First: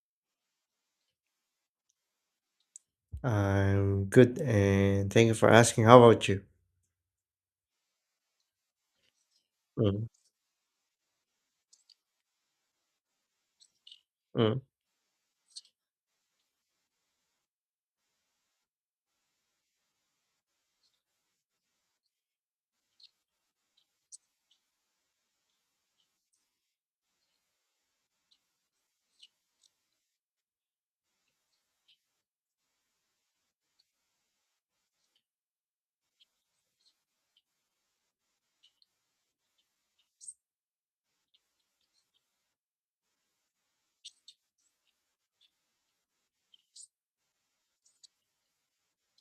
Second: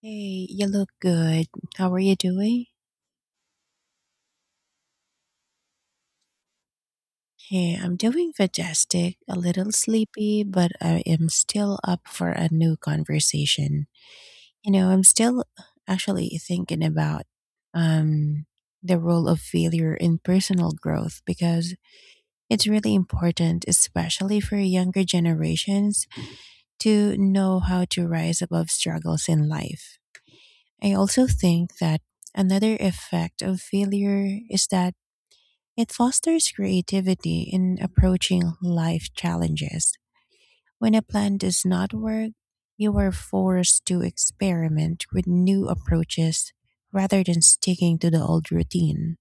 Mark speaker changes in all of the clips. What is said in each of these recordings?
Speaker 1: Hey, you look good. How are you doing?
Speaker 2: I'm good, and thank you for asking. How about you?
Speaker 1: Hey, I'm doing fantastic. A little
Speaker 2: Mm,
Speaker 1: sleepy, but I am still up for a new conversation.
Speaker 2: mm.
Speaker 1: You know, I'm still actually thinking about um the role of failure in personal growth because it's really important, especially for younger generations, to know how to rise above struggles in life. I also think that another effect of failure is that it fosters creativity in approaching life challenges. When a plan does not work, you are forced to experiment with new approaches rather than sticking to the old routine.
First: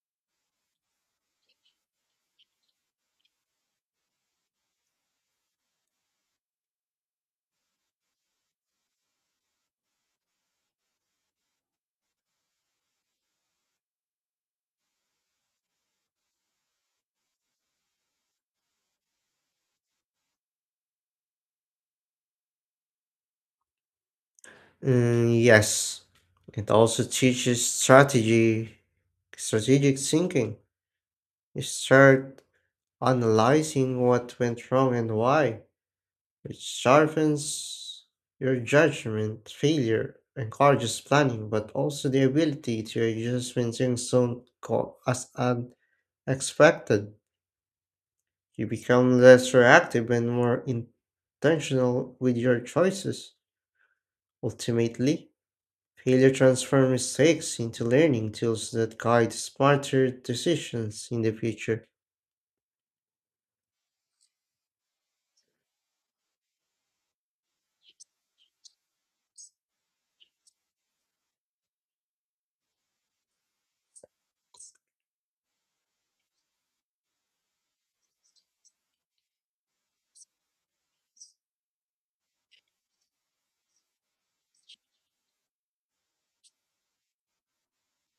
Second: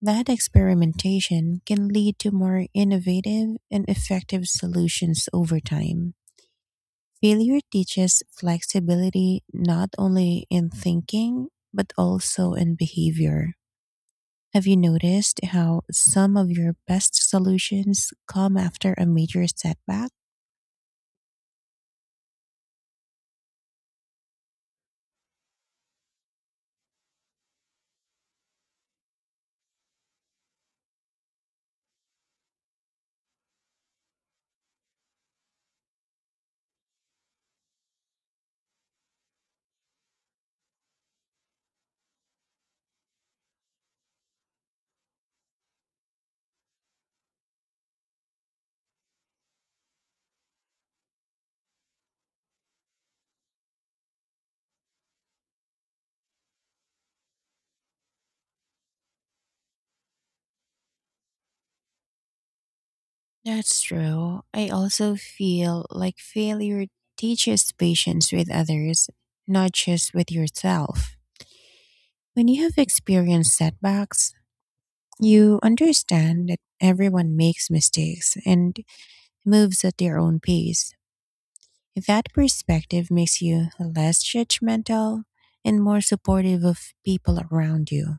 Speaker 1: That experimentation can lead to more innovative and effective solutions over time. Failure teaches flexibility not only in thinking, but also in behavior. Have you noticed how some of your best solutions come after a major setback?
Speaker 2: Mm, yes, it also teaches strategy, strategic thinking. You start analyzing what went wrong and why, which sharpens your judgment. Failure encourages planning, but also the ability to adjust when things don't go as unexpected. You become less reactive and more intentional with your choices. Ultimately, failure transforms mistakes into learning tools that guide smarter decisions in the future.
Speaker 1: That's true. I also feel like failure teaches patience with others, not just with yourself. When you have experienced setbacks, you understand that everyone makes mistakes and moves at their own pace. That perspective makes you less judgmental and more supportive of people around you.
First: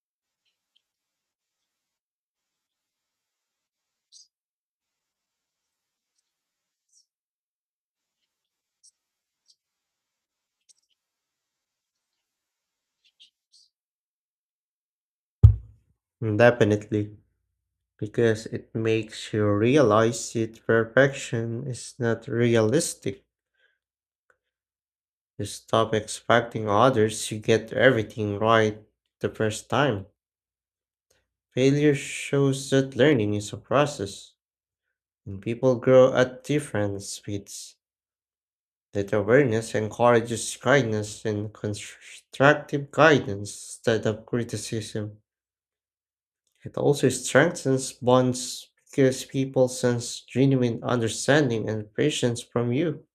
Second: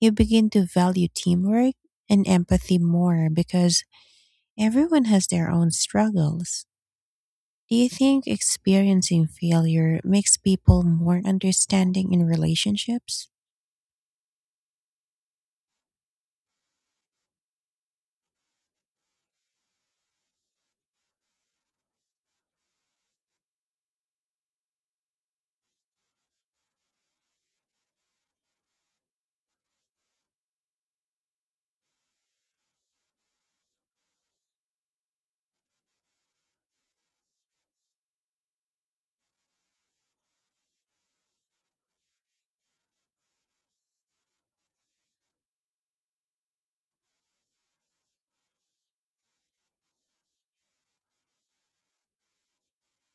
Speaker 1: You begin to value teamwork and empathy more because everyone has their own struggles. Do you think experiencing failure makes people more understanding in relationships?
Speaker 2: Definitely, because it makes you realize that perfection is not realistic. You stop expecting others to get everything right the first time. Failure shows that learning is a process, and people grow at different speeds. That awareness encourages kindness and constructive guidance instead of criticism. It also strengthens bonds because people sense genuine understanding and patience from you.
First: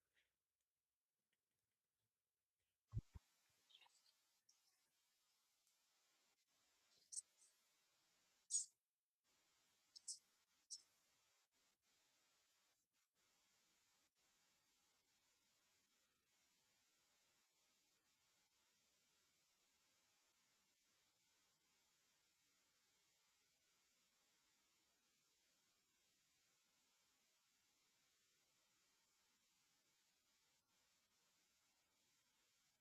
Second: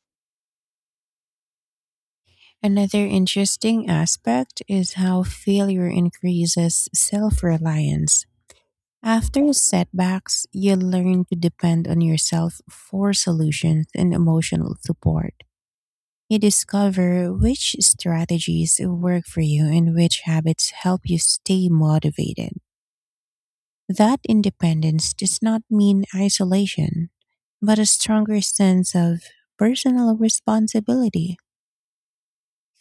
Speaker 1: Another interesting aspect is how failure increases self reliance. After setbacks, you learn to depend on yourself for solutions and emotional support. You discover which strategies work for you and which habits help you stay motivated. That independence does not mean isolation, but a stronger sense of personal responsibility.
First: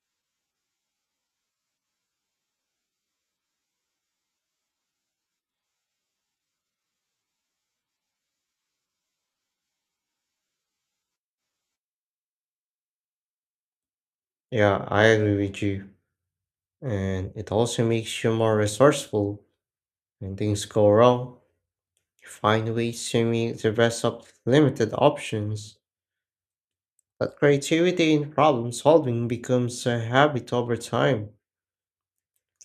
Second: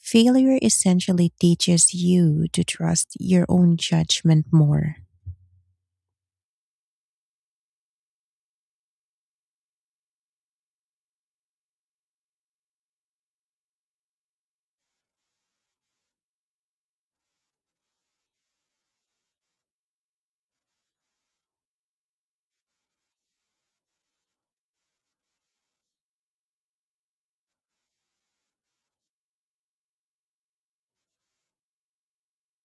Speaker 1: Failure essentially teaches you to trust your own judgment more.
Speaker 2: Yeah, I agree with you. And it also makes you more resourceful when things go wrong. You find ways to make the best of limited options. But creativity in problem solving becomes a habit over time.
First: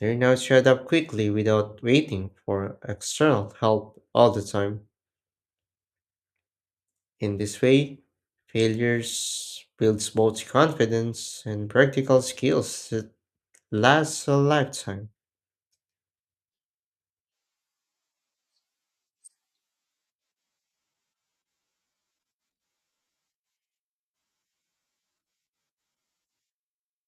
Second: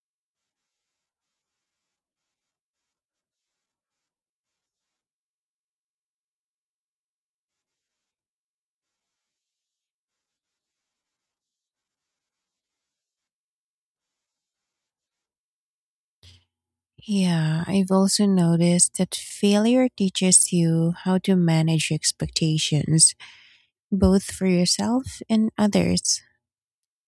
Speaker 2: They now showed up quickly without waiting for external help all the time. In this way, failures builds both confidence and practical skills that last a lifetime.
Speaker 1: Yeah, I've also noticed that failure teaches you how to manage expectations, both for yourself and others.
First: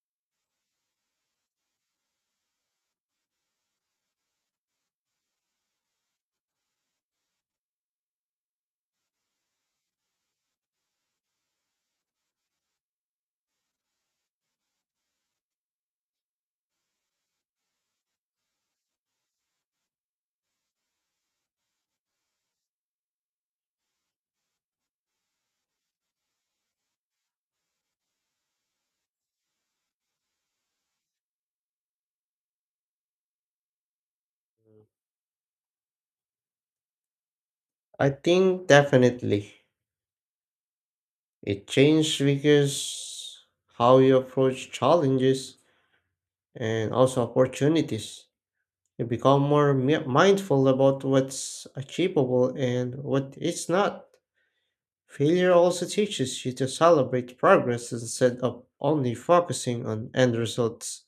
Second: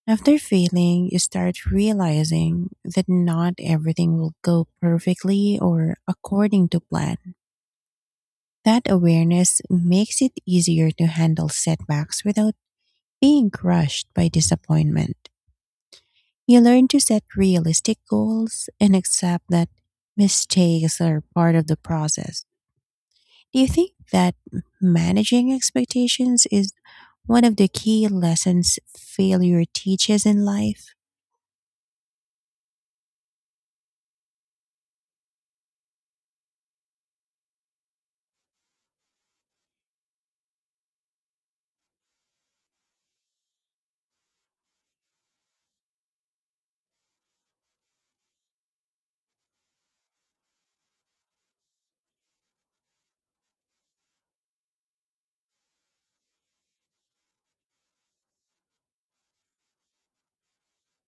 Speaker 1: After failing, you start realizing that not everything will go perfectly or according to plan. That awareness makes it easier to handle setbacks without being crushed by disappointment. You learn to set realistic goals and accept that mistakes are part of the process. Do you think that managing expectations is one of the key lessons failure teaches in life?
Speaker 2: I think definitely it changed because how you approach challenges and also opportunities. You become more mindful about what's achievable and what is not. Failure also teaches you to celebrate progress instead of only focusing on end results.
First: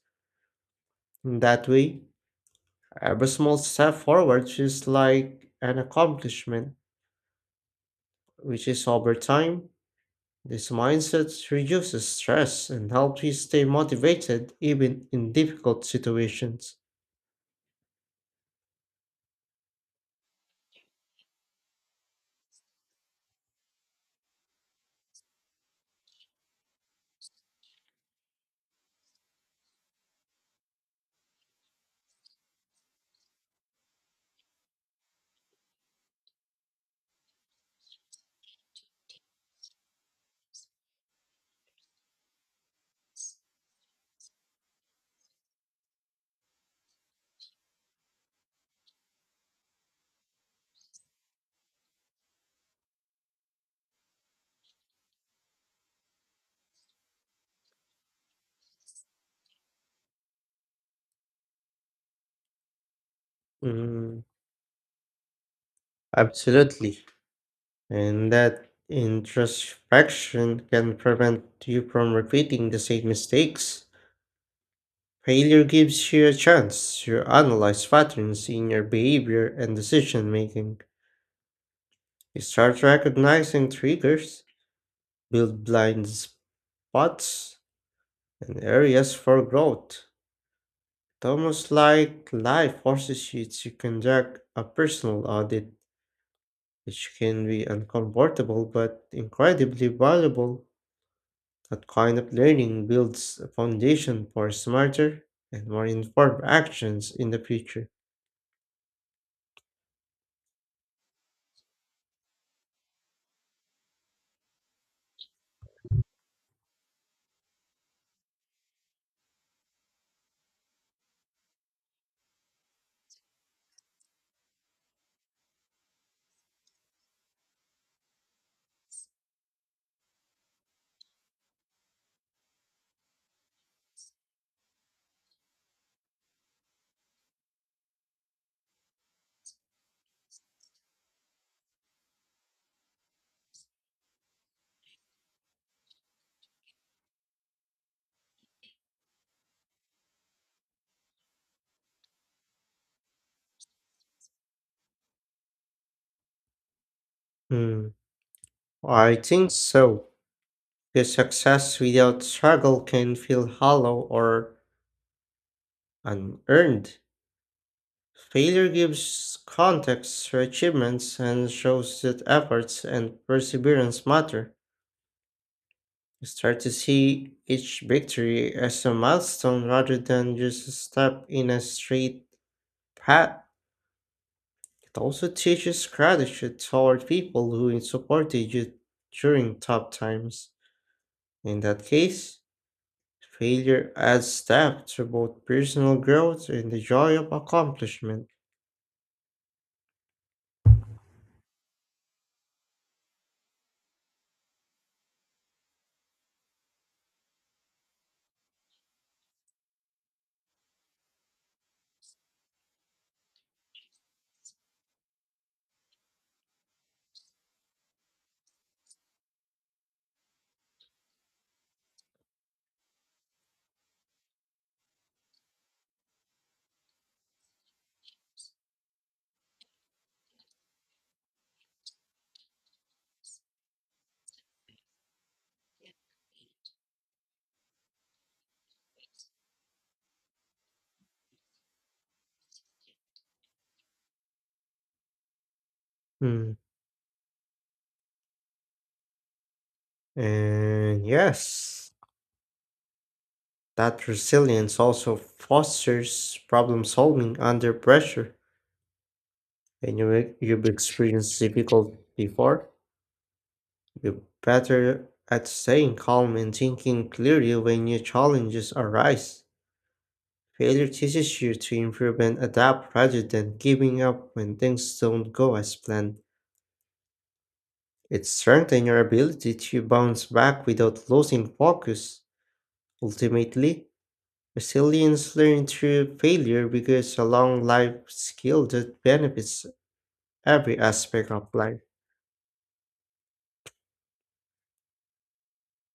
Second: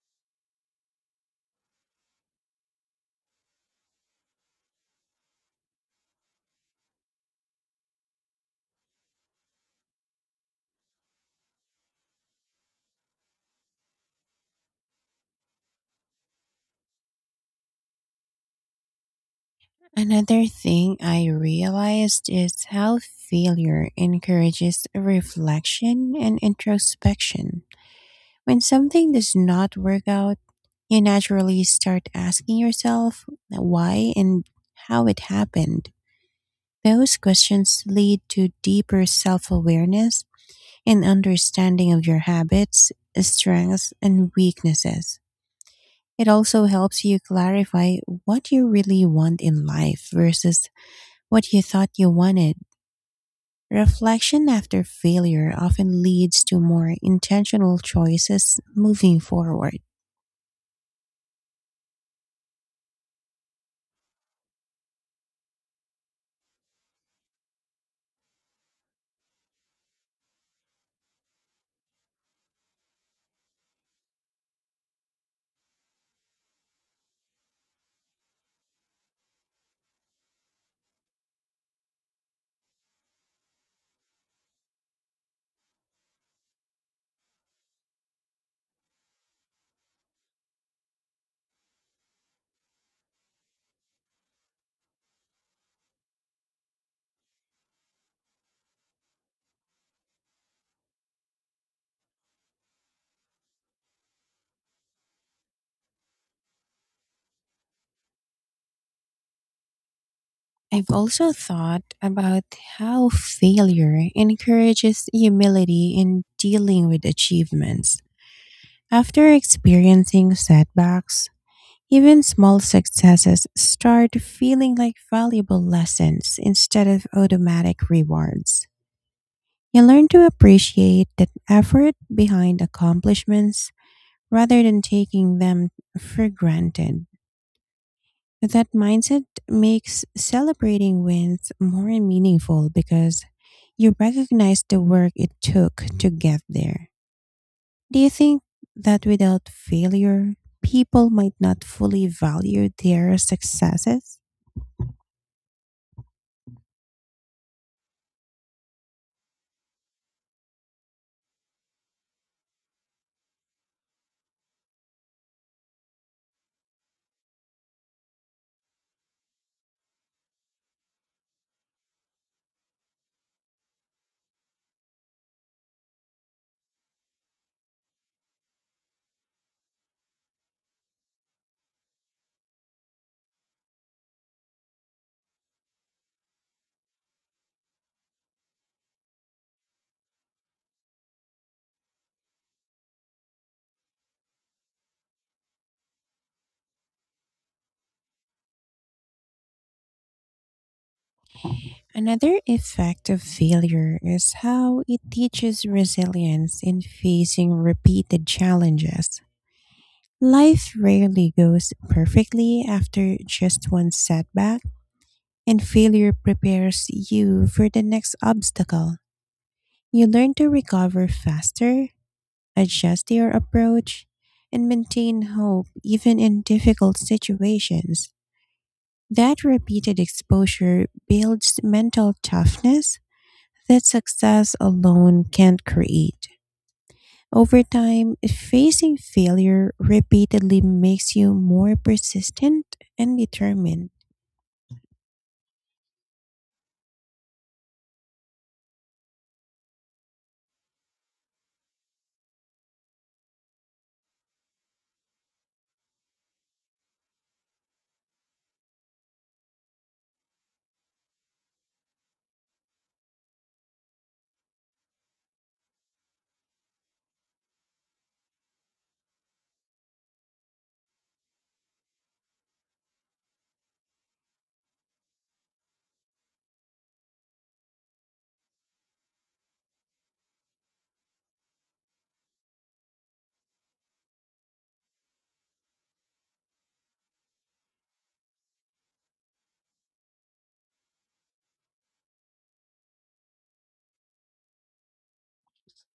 Speaker 2: In that way, every small step forward feels like an accomplishment, which is over time. This mindset reduces stress and helps you stay motivated even in difficult situations.
Speaker 1: Another thing I realized is how failure encourages reflection and introspection. When something does not work out, you naturally start asking yourself why and how it happened. Those questions lead to deeper self awareness and understanding of your habits, strengths, and weaknesses. It also helps you clarify what you really want in life versus what you thought you wanted. Reflection after failure often leads to more intentional choices moving forward.
Speaker 2: Mm, absolutely. And that introspection can prevent you from repeating the same mistakes. Failure gives you a chance to analyze patterns in your behavior and decision making. You start recognizing triggers, build blind spots, and areas for growth. It's almost like life forces you to conduct a personal audit, which can be uncomfortable but incredibly valuable. That kind of learning builds a foundation for smarter and more informed actions in the future.
Speaker 1: I've also thought about how failure encourages humility in dealing with achievements. After experiencing setbacks, even small successes start feeling like valuable lessons instead of automatic rewards. You learn to appreciate that effort behind accomplishments rather than taking them for granted. That mindset makes celebrating wins more meaningful because you recognize the work it took to get there. Do you think that without failure, people might not fully value their successes?
Speaker 2: Hmm, I think so. Because success without struggle can feel hollow or unearned. Failure gives context to achievements and shows that efforts and perseverance matter. You start to see each victory as a milestone rather than just a step in a straight path. It also teaches gratitude toward people who supported you during tough times. In that case, failure adds step to both personal growth and the joy of accomplishment.
Speaker 1: Another effect of failure is how it teaches resilience in facing repeated challenges. Life rarely goes perfectly after just one setback, and failure prepares you for the next obstacle. You learn to recover faster, adjust your approach, and maintain hope even in difficult situations. That repeated exposure builds mental toughness that success alone can't create. Over time, facing failure repeatedly makes you more persistent and determined.
Speaker 2: Hmm. And yes, that resilience also fosters problem solving under pressure. You've experienced difficulty before, you're better at staying calm and thinking clearly when new challenges arise. Failure teaches you to improve and adapt rather than giving up when things don't go as planned. It strengthens your ability to bounce back without losing focus. Ultimately, resilience learned through failure becomes a long life skill that benefits every aspect of life.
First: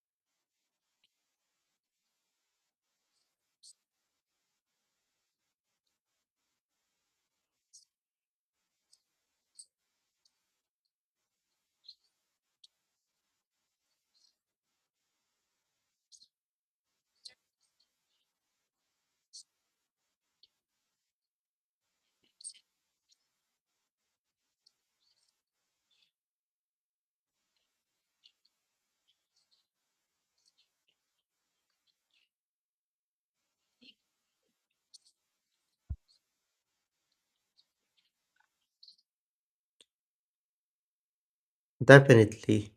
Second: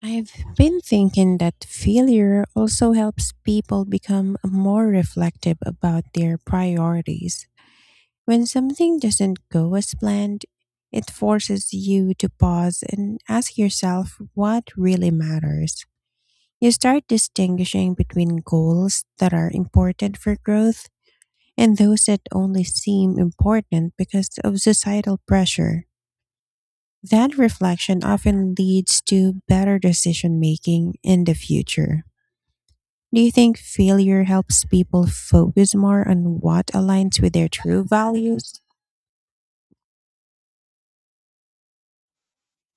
Speaker 1: I've been thinking that failure also helps people become more reflective about their priorities. When something doesn't go as planned, it forces you to pause and ask yourself what really matters. You start distinguishing between goals that are important for growth and those that only seem important because of societal pressure. That reflection often leads to better decision making in the future. Do you think failure helps people focus more on what aligns with their true values?
Speaker 2: Definitely,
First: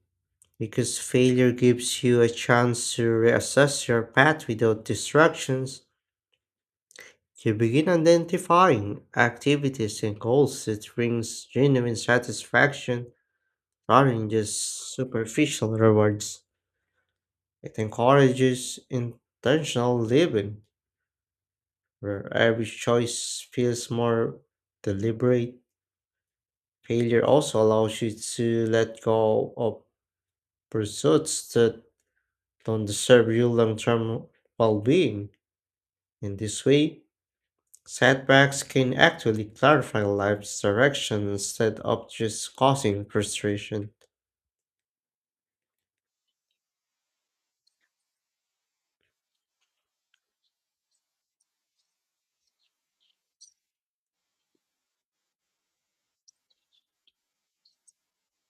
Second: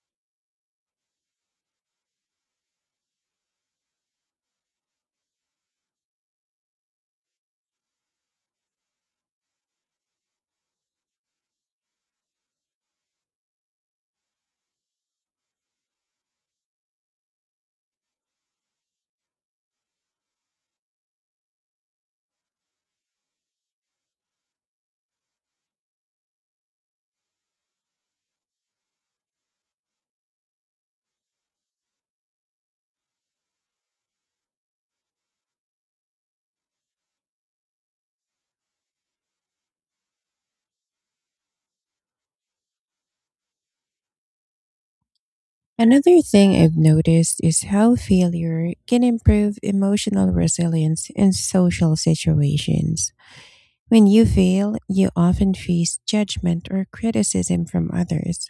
Speaker 2: because failure gives you a chance to reassess your path without distractions. You begin identifying activities and goals that brings genuine satisfaction rather than just superficial rewards. It encourages intentional living, where every choice feels more deliberate. Failure also allows you to let go of pursuits that don't serve your long term well being. In this way, setbacks can actually clarify life's direction instead of just causing frustration.
Speaker 1: Another thing I've noticed is how failure can improve emotional resilience in social situations. When you fail, you often face judgment or criticism from others,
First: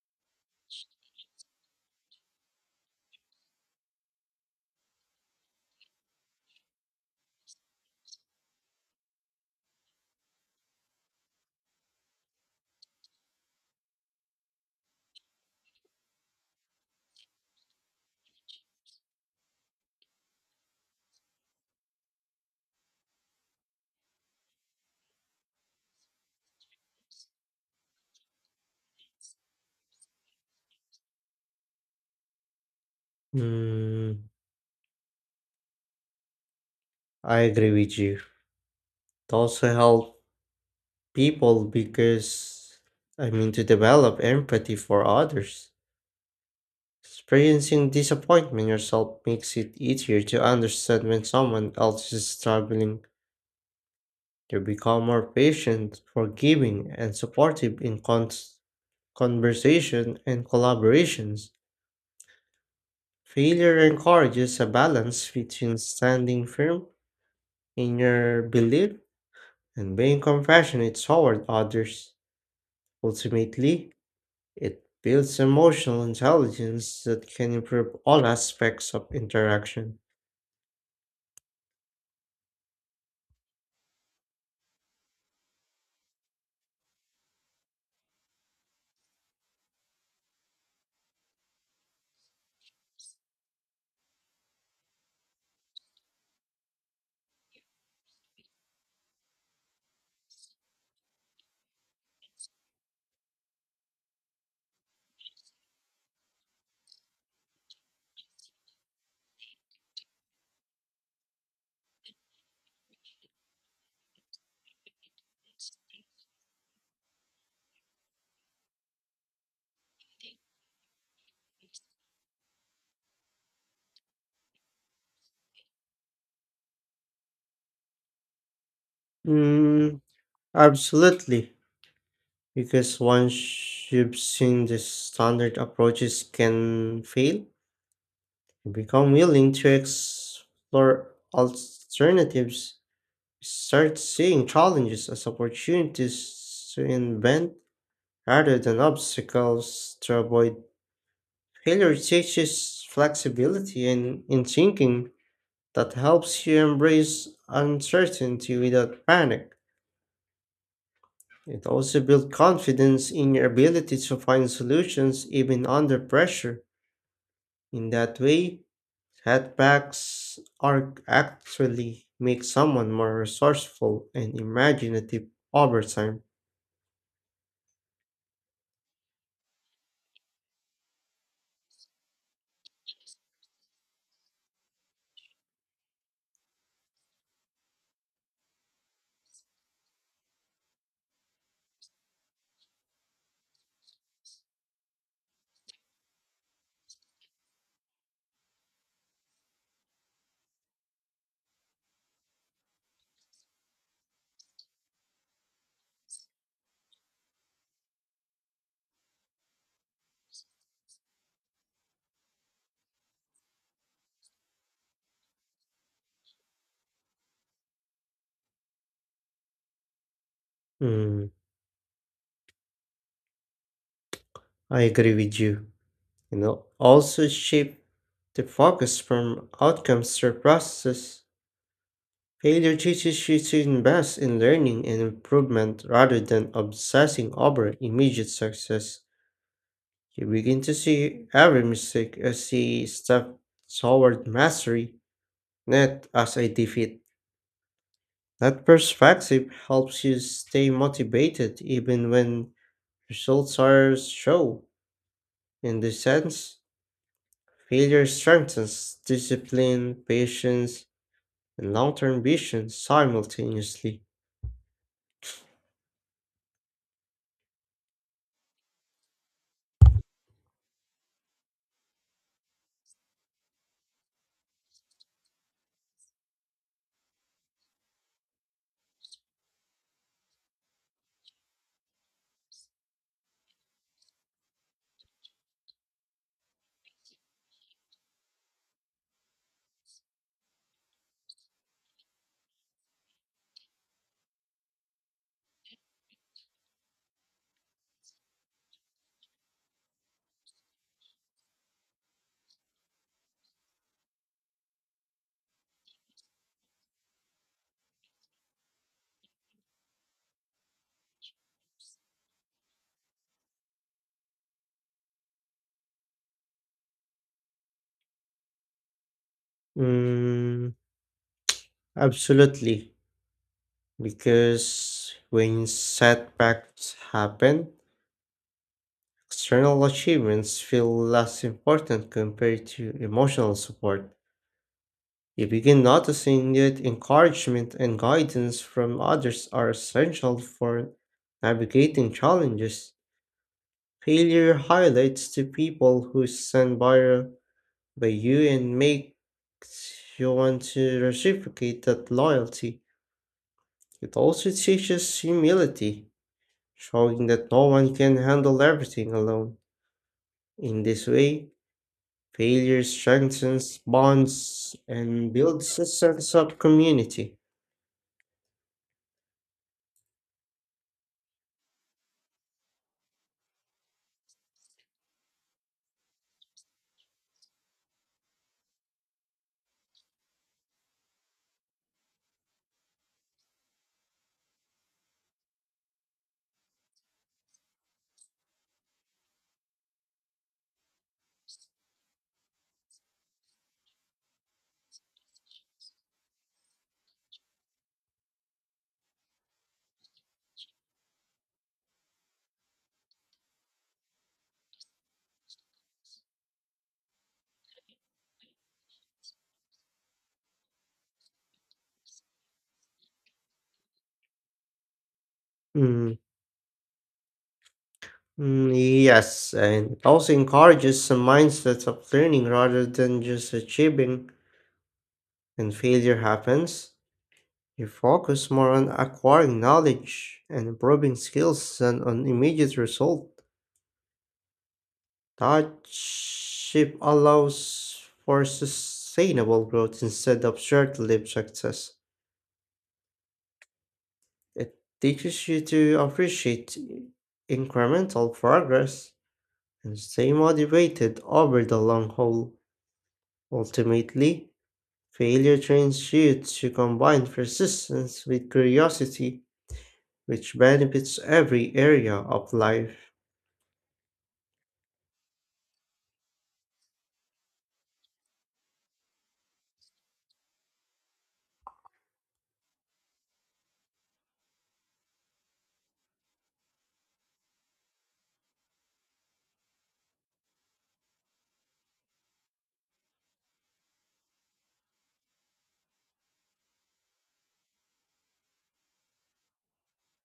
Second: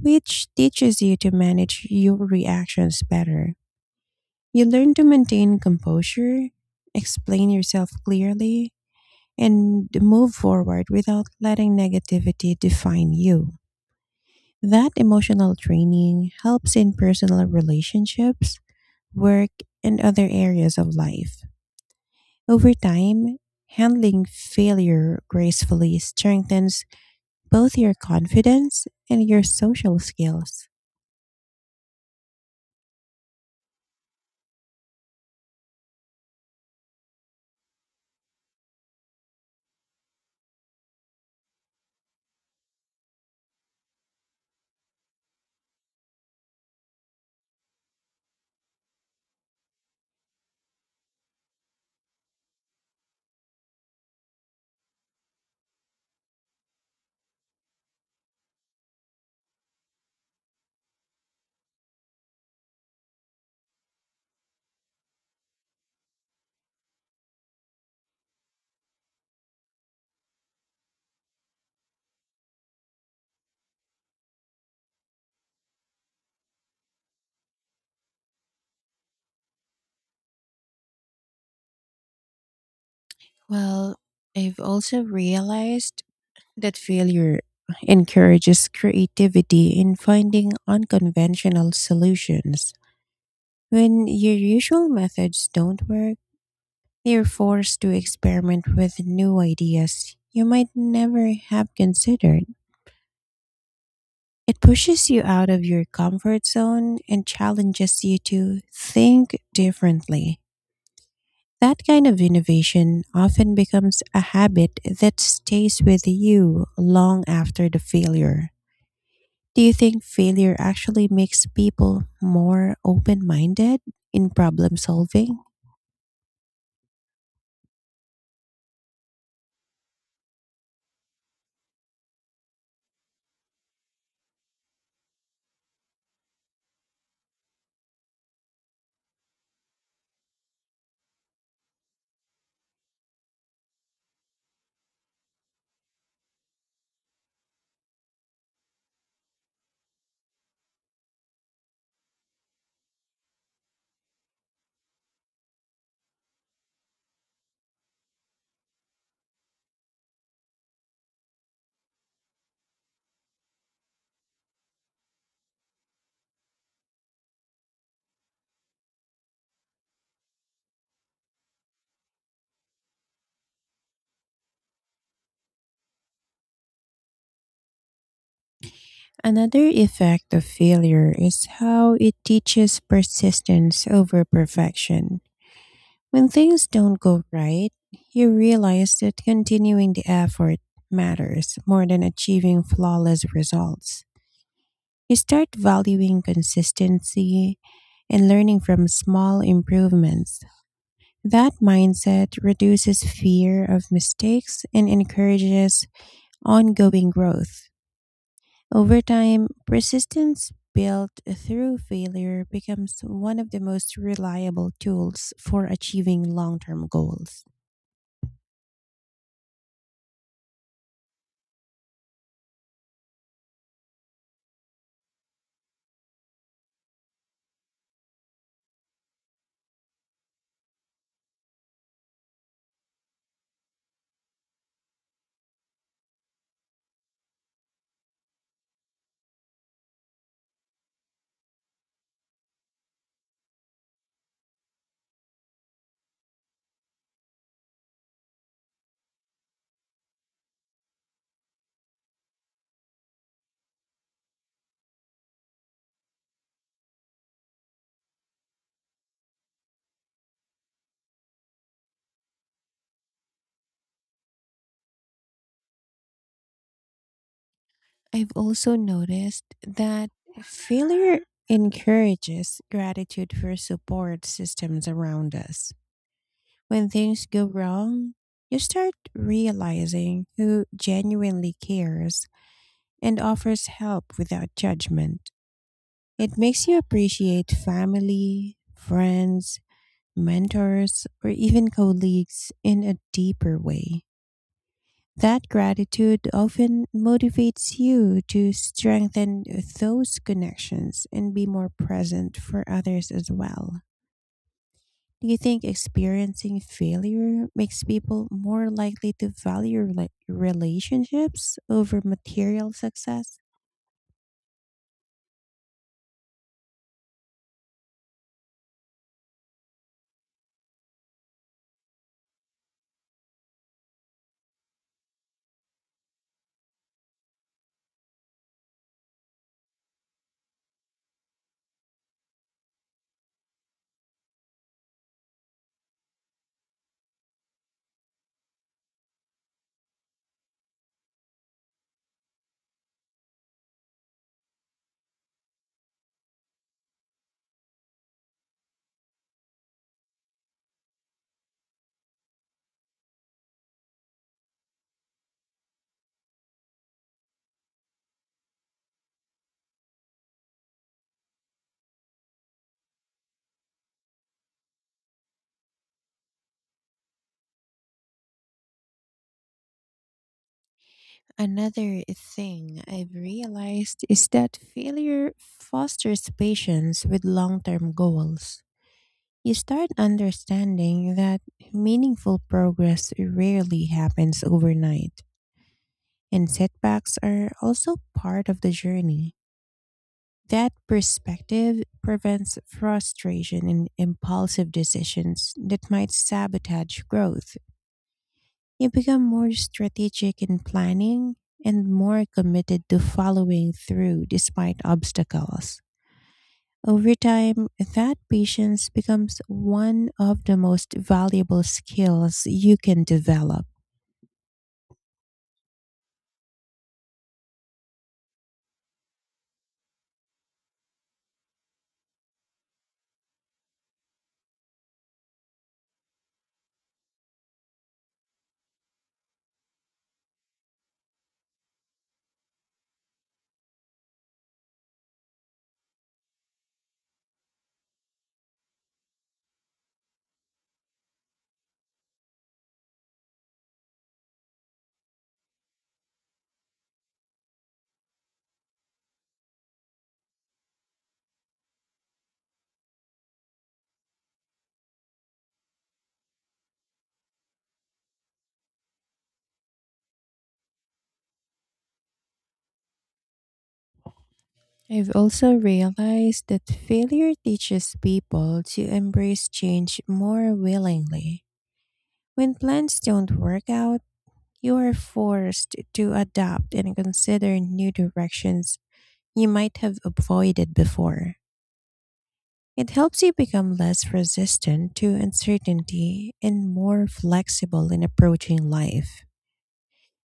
Speaker 1: which teaches you to manage your reactions better. You learn to maintain composure, explain yourself clearly, and move forward without letting negativity define you. That emotional training helps in personal relationships, work, and other areas of life. Over time, handling failure gracefully strengthens both your confidence and your social skills.
Speaker 2: Mm, I agree with you. It also helps people because to develop empathy for others. Experiencing disappointment yourself makes it easier to understand when someone else is struggling. You become more patient, forgiving, and supportive in conversation and collaborations. Failure encourages a balance between standing firm in your belief and being compassionate toward others. Ultimately, it builds emotional intelligence that can improve all aspects of interaction.
Speaker 1: Well, I've also realized that failure encourages creativity in finding unconventional solutions. When your usual methods don't work, you're forced to experiment with new ideas you might never have considered. It pushes you out of your comfort zone and challenges you to think differently. That kind of innovation often becomes a habit that stays with you long after the failure. Do you think failure actually makes people more open minded in problem solving?
Speaker 2: Mm, absolutely, because once you've seen the standard approaches can fail, you become willing to explore alternatives, start seeing challenges as opportunities to invent rather than obstacles to avoid. Failure teaches flexibility in thinking. That helps you embrace uncertainty without panic. It also builds confidence in your ability to find solutions even under pressure. In that way, setbacks are actually make someone more resourceful and imaginative over time.
Speaker 1: Another effect of failure is how it teaches persistence over perfection. When things don't go right, you realize that continuing the effort matters more than achieving flawless results. You start valuing consistency and learning from small improvements. That mindset reduces fear of mistakes and encourages ongoing growth. Over time, persistence built through failure becomes one of the most reliable tools for achieving long term goals.
Speaker 2: Mm, I agree with you. You know, also shape the focus from outcomes to process. Failure teaches you to invest in learning and improvement rather than obsessing over immediate success. You begin to see every mistake as a step toward mastery, not as a defeat. That perspective helps you stay motivated even when results are slow. In this sense, failure strengthens discipline, patience, and long term vision simultaneously.
Speaker 1: I've also noticed that failure encourages gratitude for support systems around us. When things go wrong, you start realizing who genuinely cares and offers help without judgment. It makes you appreciate family, friends, mentors, or even colleagues in a deeper way. That gratitude often motivates you to strengthen those connections and be more present for others as well. Do you think experiencing failure makes people more likely to value relationships over material success?
Speaker 2: Mm, absolutely. Because when setbacks happen, external achievements feel less important compared to emotional support. You begin noticing that encouragement and guidance from others are essential for navigating challenges. Failure highlights the people who by you and makes you want to reciprocate that loyalty. It also teaches humility, showing that no one can handle everything alone. In this way, failure strengthens bonds and builds a sense of community.
Speaker 1: Another thing I've realized is that failure fosters patience with long term goals. You start understanding that meaningful progress rarely happens overnight, and setbacks are also part of the journey. That perspective prevents frustration and impulsive decisions that might sabotage growth. You become more strategic in planning and more committed to following through despite obstacles. Over time, that patience becomes one of the most valuable skills you can develop.
Speaker 2: Mm, mm, yes, and it also encourages a mindset of learning rather than just achieving. When failure happens, you focus more on acquiring knowledge and improving skills than on immediate result. Hardship allows for sustainable growth instead of short lived success. It teaches you to appreciate incremental progress and stay motivated over the long haul. Ultimately, failure trains you to combine persistence with curiosity, which benefits every area of life.
Speaker 1: I've also realized that failure teaches people to embrace change more willingly. When plans don't work out, you are forced to adapt and consider new directions you might have avoided before. It helps you become less resistant to uncertainty and more flexible in approaching life.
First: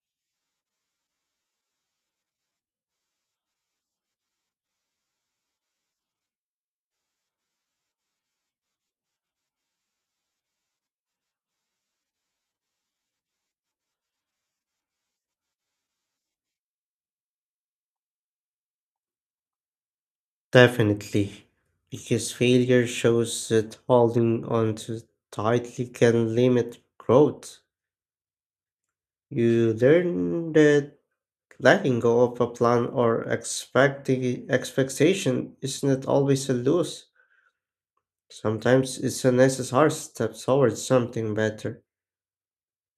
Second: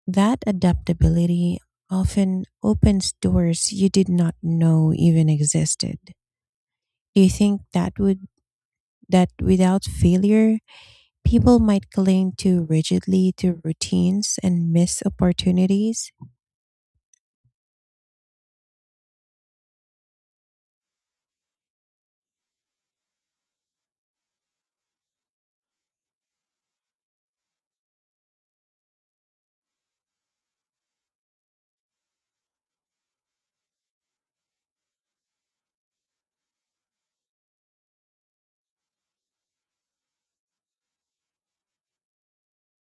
Speaker 1: That adaptability often opens doors you did not know even existed. Do you think that without failure, people might cling too rigidly to routines and miss opportunities.
Speaker 2: Definitely, because failure shows that holding on to tightly can limit growth. You learn that letting go of a plan or expecting expectation is not always a loss. Sometimes it's a necessary step towards something better.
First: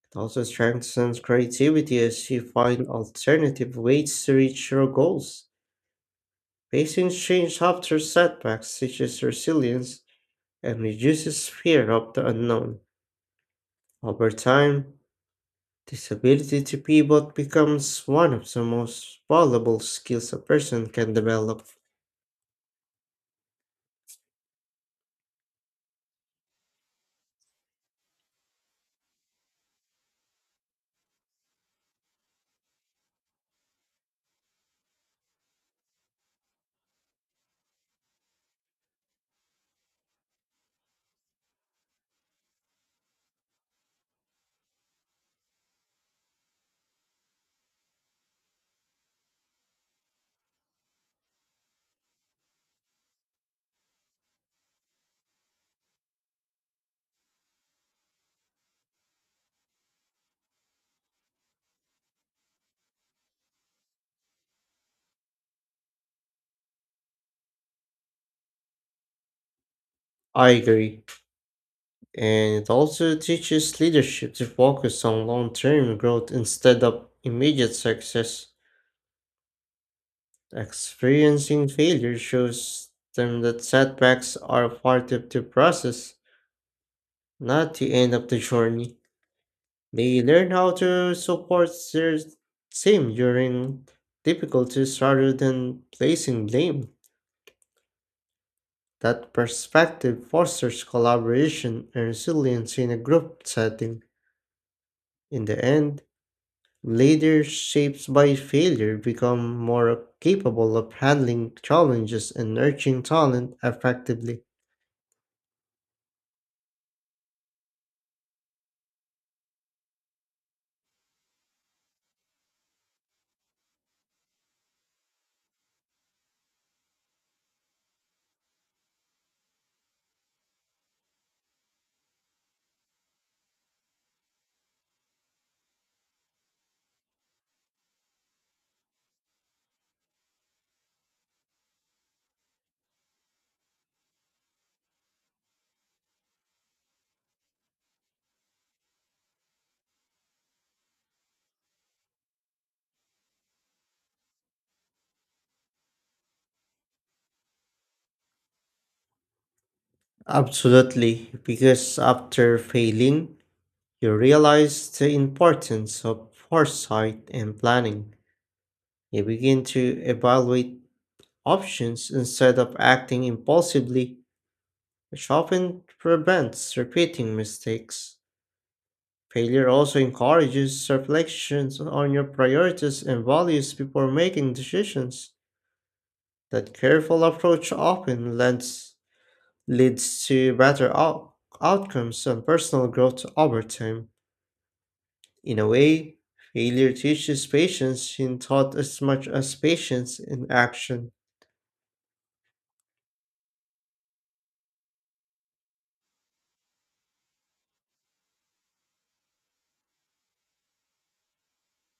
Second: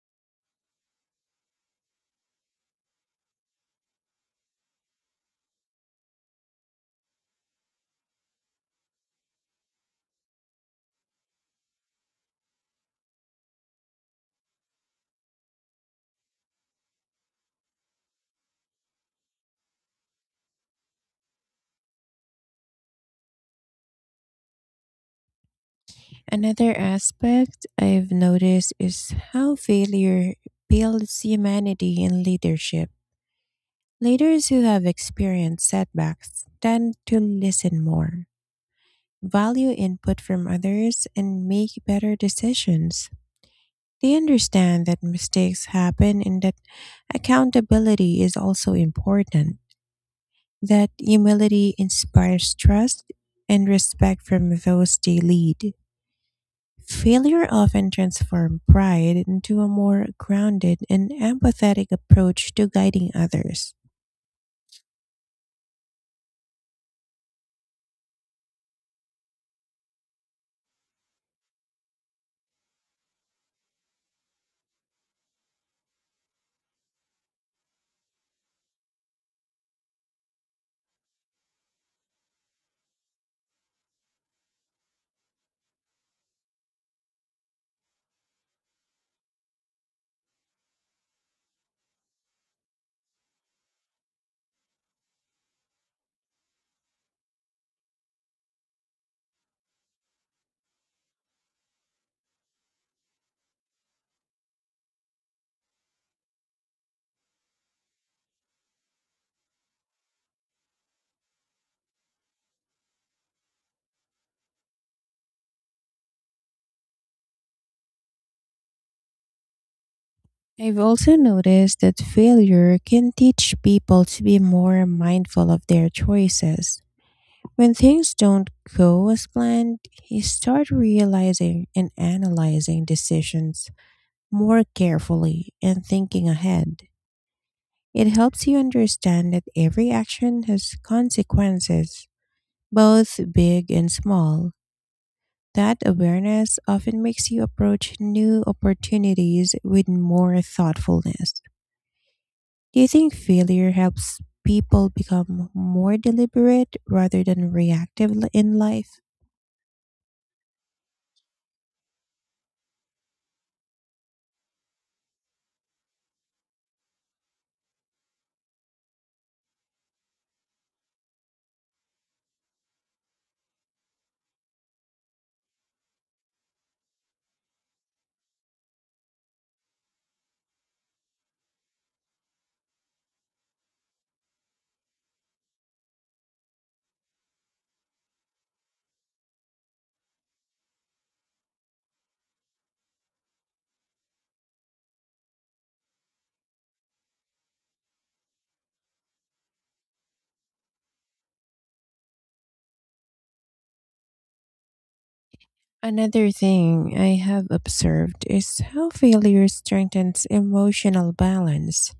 Speaker 2: It also strengthens creativity as you find alternative ways to reach your goals. Facing change after setbacks teaches resilience and reduces fear of the unknown. Over time, this ability to pivot becomes one of the most valuable skills a person can develop.
Speaker 1: Another aspect I've noticed is how failure builds humanity in leadership. Leaders who have experienced setbacks tend to listen more, value input from others, and make better decisions. They understand that mistakes happen and that accountability is also important, that humility inspires trust and respect from those they lead. Failure often transforms pride into a more grounded and empathetic approach to guiding others.
Speaker 2: I agree. And it also teaches leadership to focus on long term growth instead of immediate success. Experiencing failure shows them that setbacks are part of the process, not the end of the journey. They learn how to support their team during difficulties rather than placing blame. That perspective fosters collaboration and resilience in a group setting. In the end, leaders shaped by failure become more capable of handling challenges and nurturing talent effectively.
Speaker 1: I've also noticed that failure can teach people to be more mindful of their choices. When things don't go as planned, you start realizing and analyzing decisions more carefully and thinking ahead. It helps you understand that every action has consequences, both big and small. That awareness often makes you approach new opportunities with more thoughtfulness. Do you think failure helps people become more deliberate rather than reactive in life?
Speaker 2: Absolutely, because after failing, you realize the importance of foresight and planning. You begin to evaluate options instead of acting impulsively, which often prevents repeating mistakes. Failure also encourages reflections on your priorities and values before making decisions. That careful approach often leads to better outcomes and personal growth over time. In a way, failure teaches patience in thought as much as patience in action.
Speaker 1: Another thing I have observed is how failure strengthens emotional balance.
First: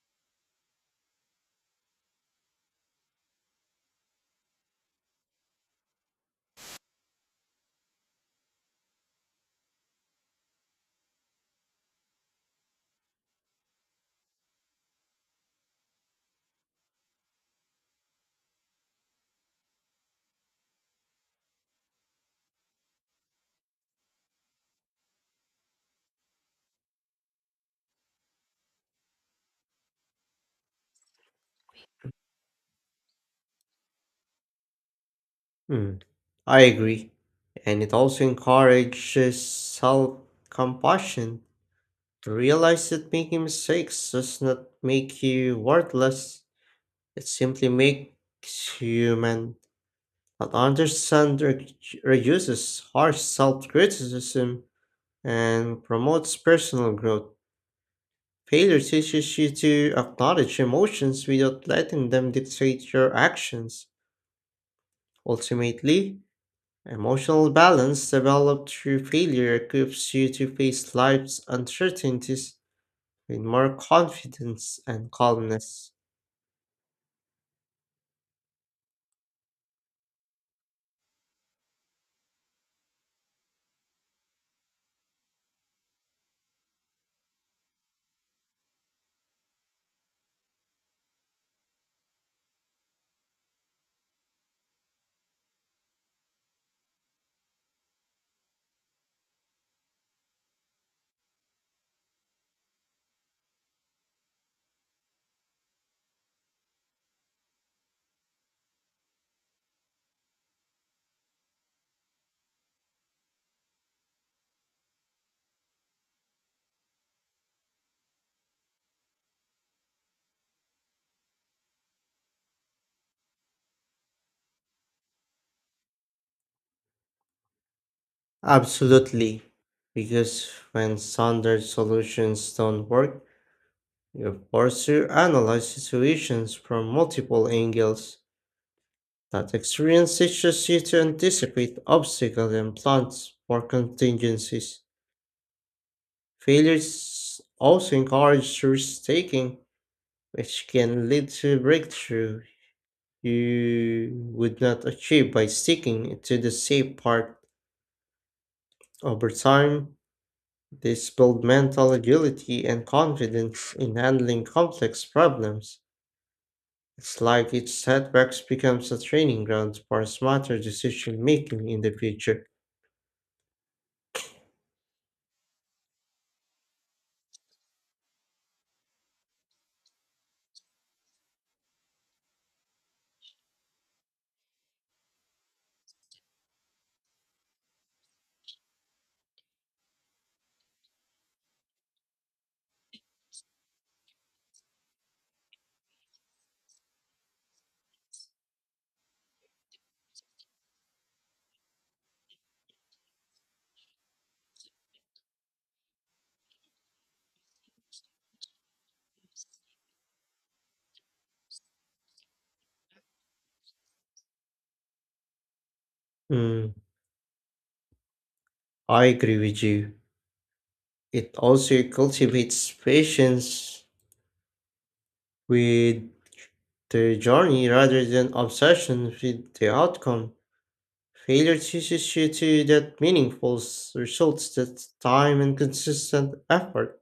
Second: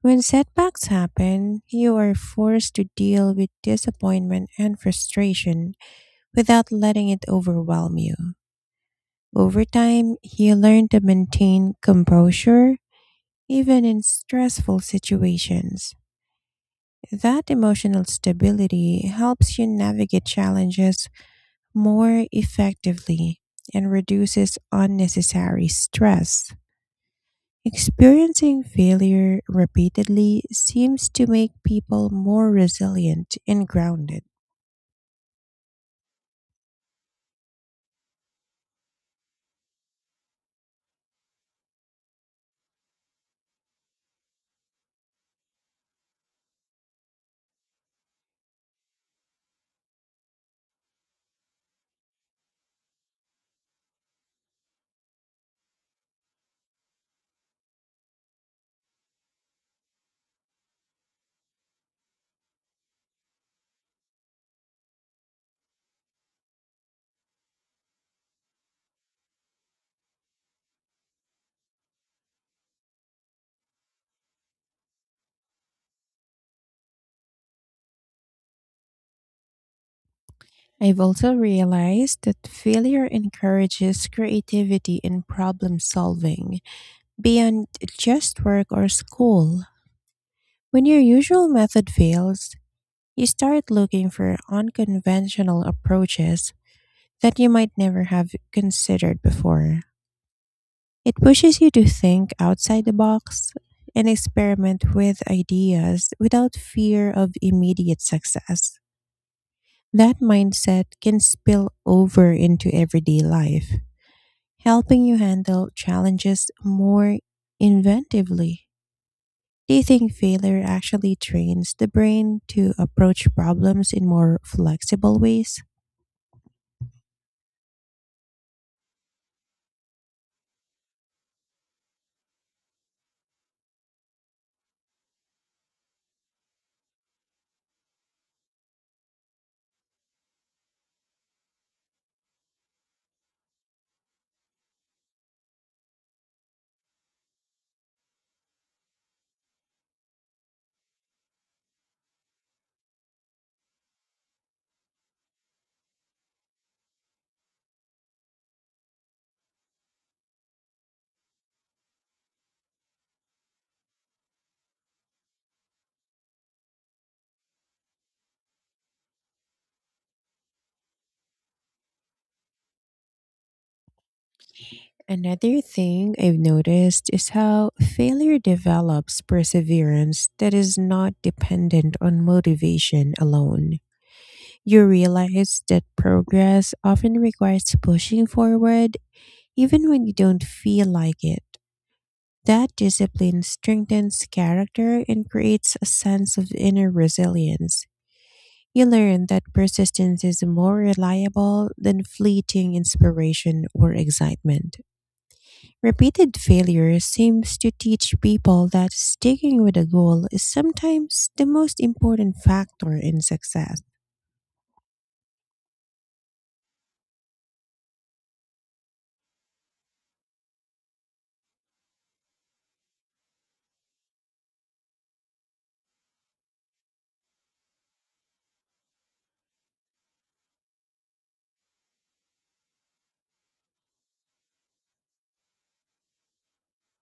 Speaker 1: When setbacks happen, you are forced to deal with disappointment and frustration without letting it overwhelm you. Over time, you learn to maintain composure even in stressful situations. That emotional stability helps you navigate challenges more effectively and reduces unnecessary stress. Experiencing failure repeatedly seems to make people more resilient and grounded.
Speaker 2: Hmm, I agree. And it also encourages self compassion to realize that making mistakes does not make you worthless. It simply makes you human. But understand reduces harsh self criticism and promotes personal growth. Failure teaches you to acknowledge emotions without letting them dictate your actions. Ultimately, emotional balance developed through failure equips you to face life's uncertainties with more confidence and calmness.
Speaker 1: I've also realized that failure encourages creativity and problem solving beyond just work or school. When your usual method fails, you start looking for unconventional approaches that you might never have considered before. It pushes you to think outside the box and experiment with ideas without fear of immediate success. That mindset can spill over into everyday life, helping you handle challenges more inventively. Do you think failure actually trains the brain to approach problems in more flexible ways?
Speaker 2: Absolutely. Because when standard solutions don't work, you're forced to analyze situations from multiple angles. That experience teaches you to anticipate obstacles and plans for contingencies. Failures also encourage risk taking, which can lead to breakthrough you would not achieve by sticking to the safe part over time. This builds mental agility and confidence in handling complex problems. It's like each setbacks becomes a training ground for smarter decision making in the future.
Speaker 1: Another thing I've noticed is how failure develops perseverance that is not dependent on motivation alone. You realize that progress often requires pushing forward even when you don't feel like it. That discipline strengthens character and creates a sense of inner resilience. You learn that persistence is more reliable than fleeting inspiration or excitement. Repeated failure seems to teach people that sticking with a goal is sometimes the most important factor in success.
Speaker 2: Mm, I agree with you. It also cultivates patience with the journey rather than obsession with the outcome. Failure teaches you to that meaningful results that time and consistent effort.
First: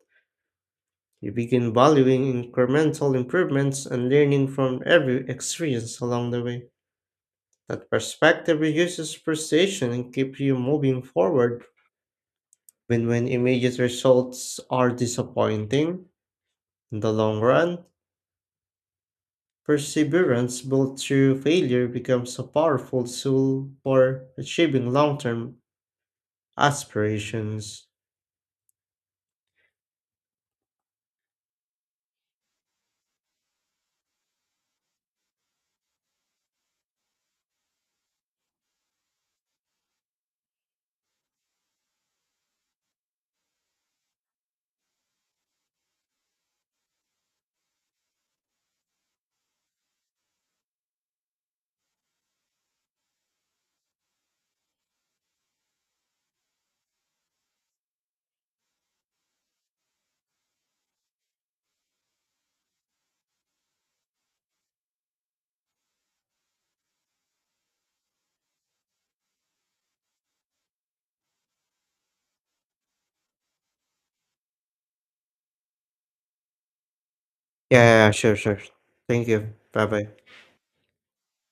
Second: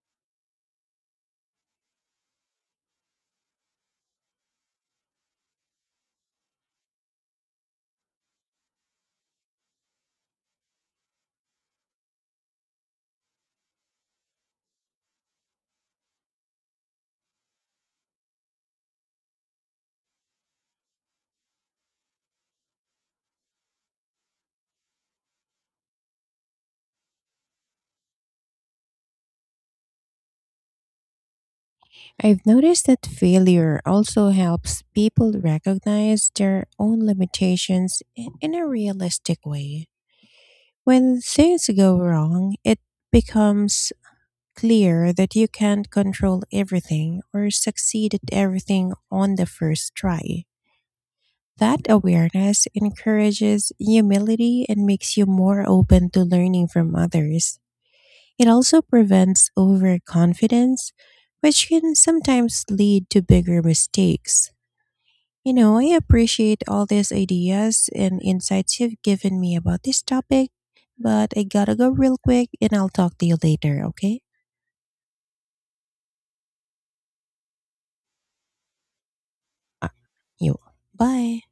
Speaker 2: You begin valuing incremental improvements and learning from every experience along the way. That perspective reduces frustration and keeps you moving forward when immediate results are disappointing, in the long run. Perseverance built through failure becomes a powerful tool for achieving long-term aspirations.
Speaker 1: I've noticed that failure also helps people recognize their own limitations in a realistic way. When things go wrong, it becomes clear that you can't control everything or succeed at everything on the first try. That awareness encourages humility and makes you more open to learning from others. It also prevents overconfidence, which can sometimes lead to bigger mistakes. You know, I appreciate all these ideas and insights you've given me about this topic, but I gotta go real quick and I'll talk to you later, okay?
Speaker 2: Yeah, yeah, yeah, sure, sure. Thank you. Bye
Speaker 1: Uh,
Speaker 2: bye.
Speaker 1: You. Bye.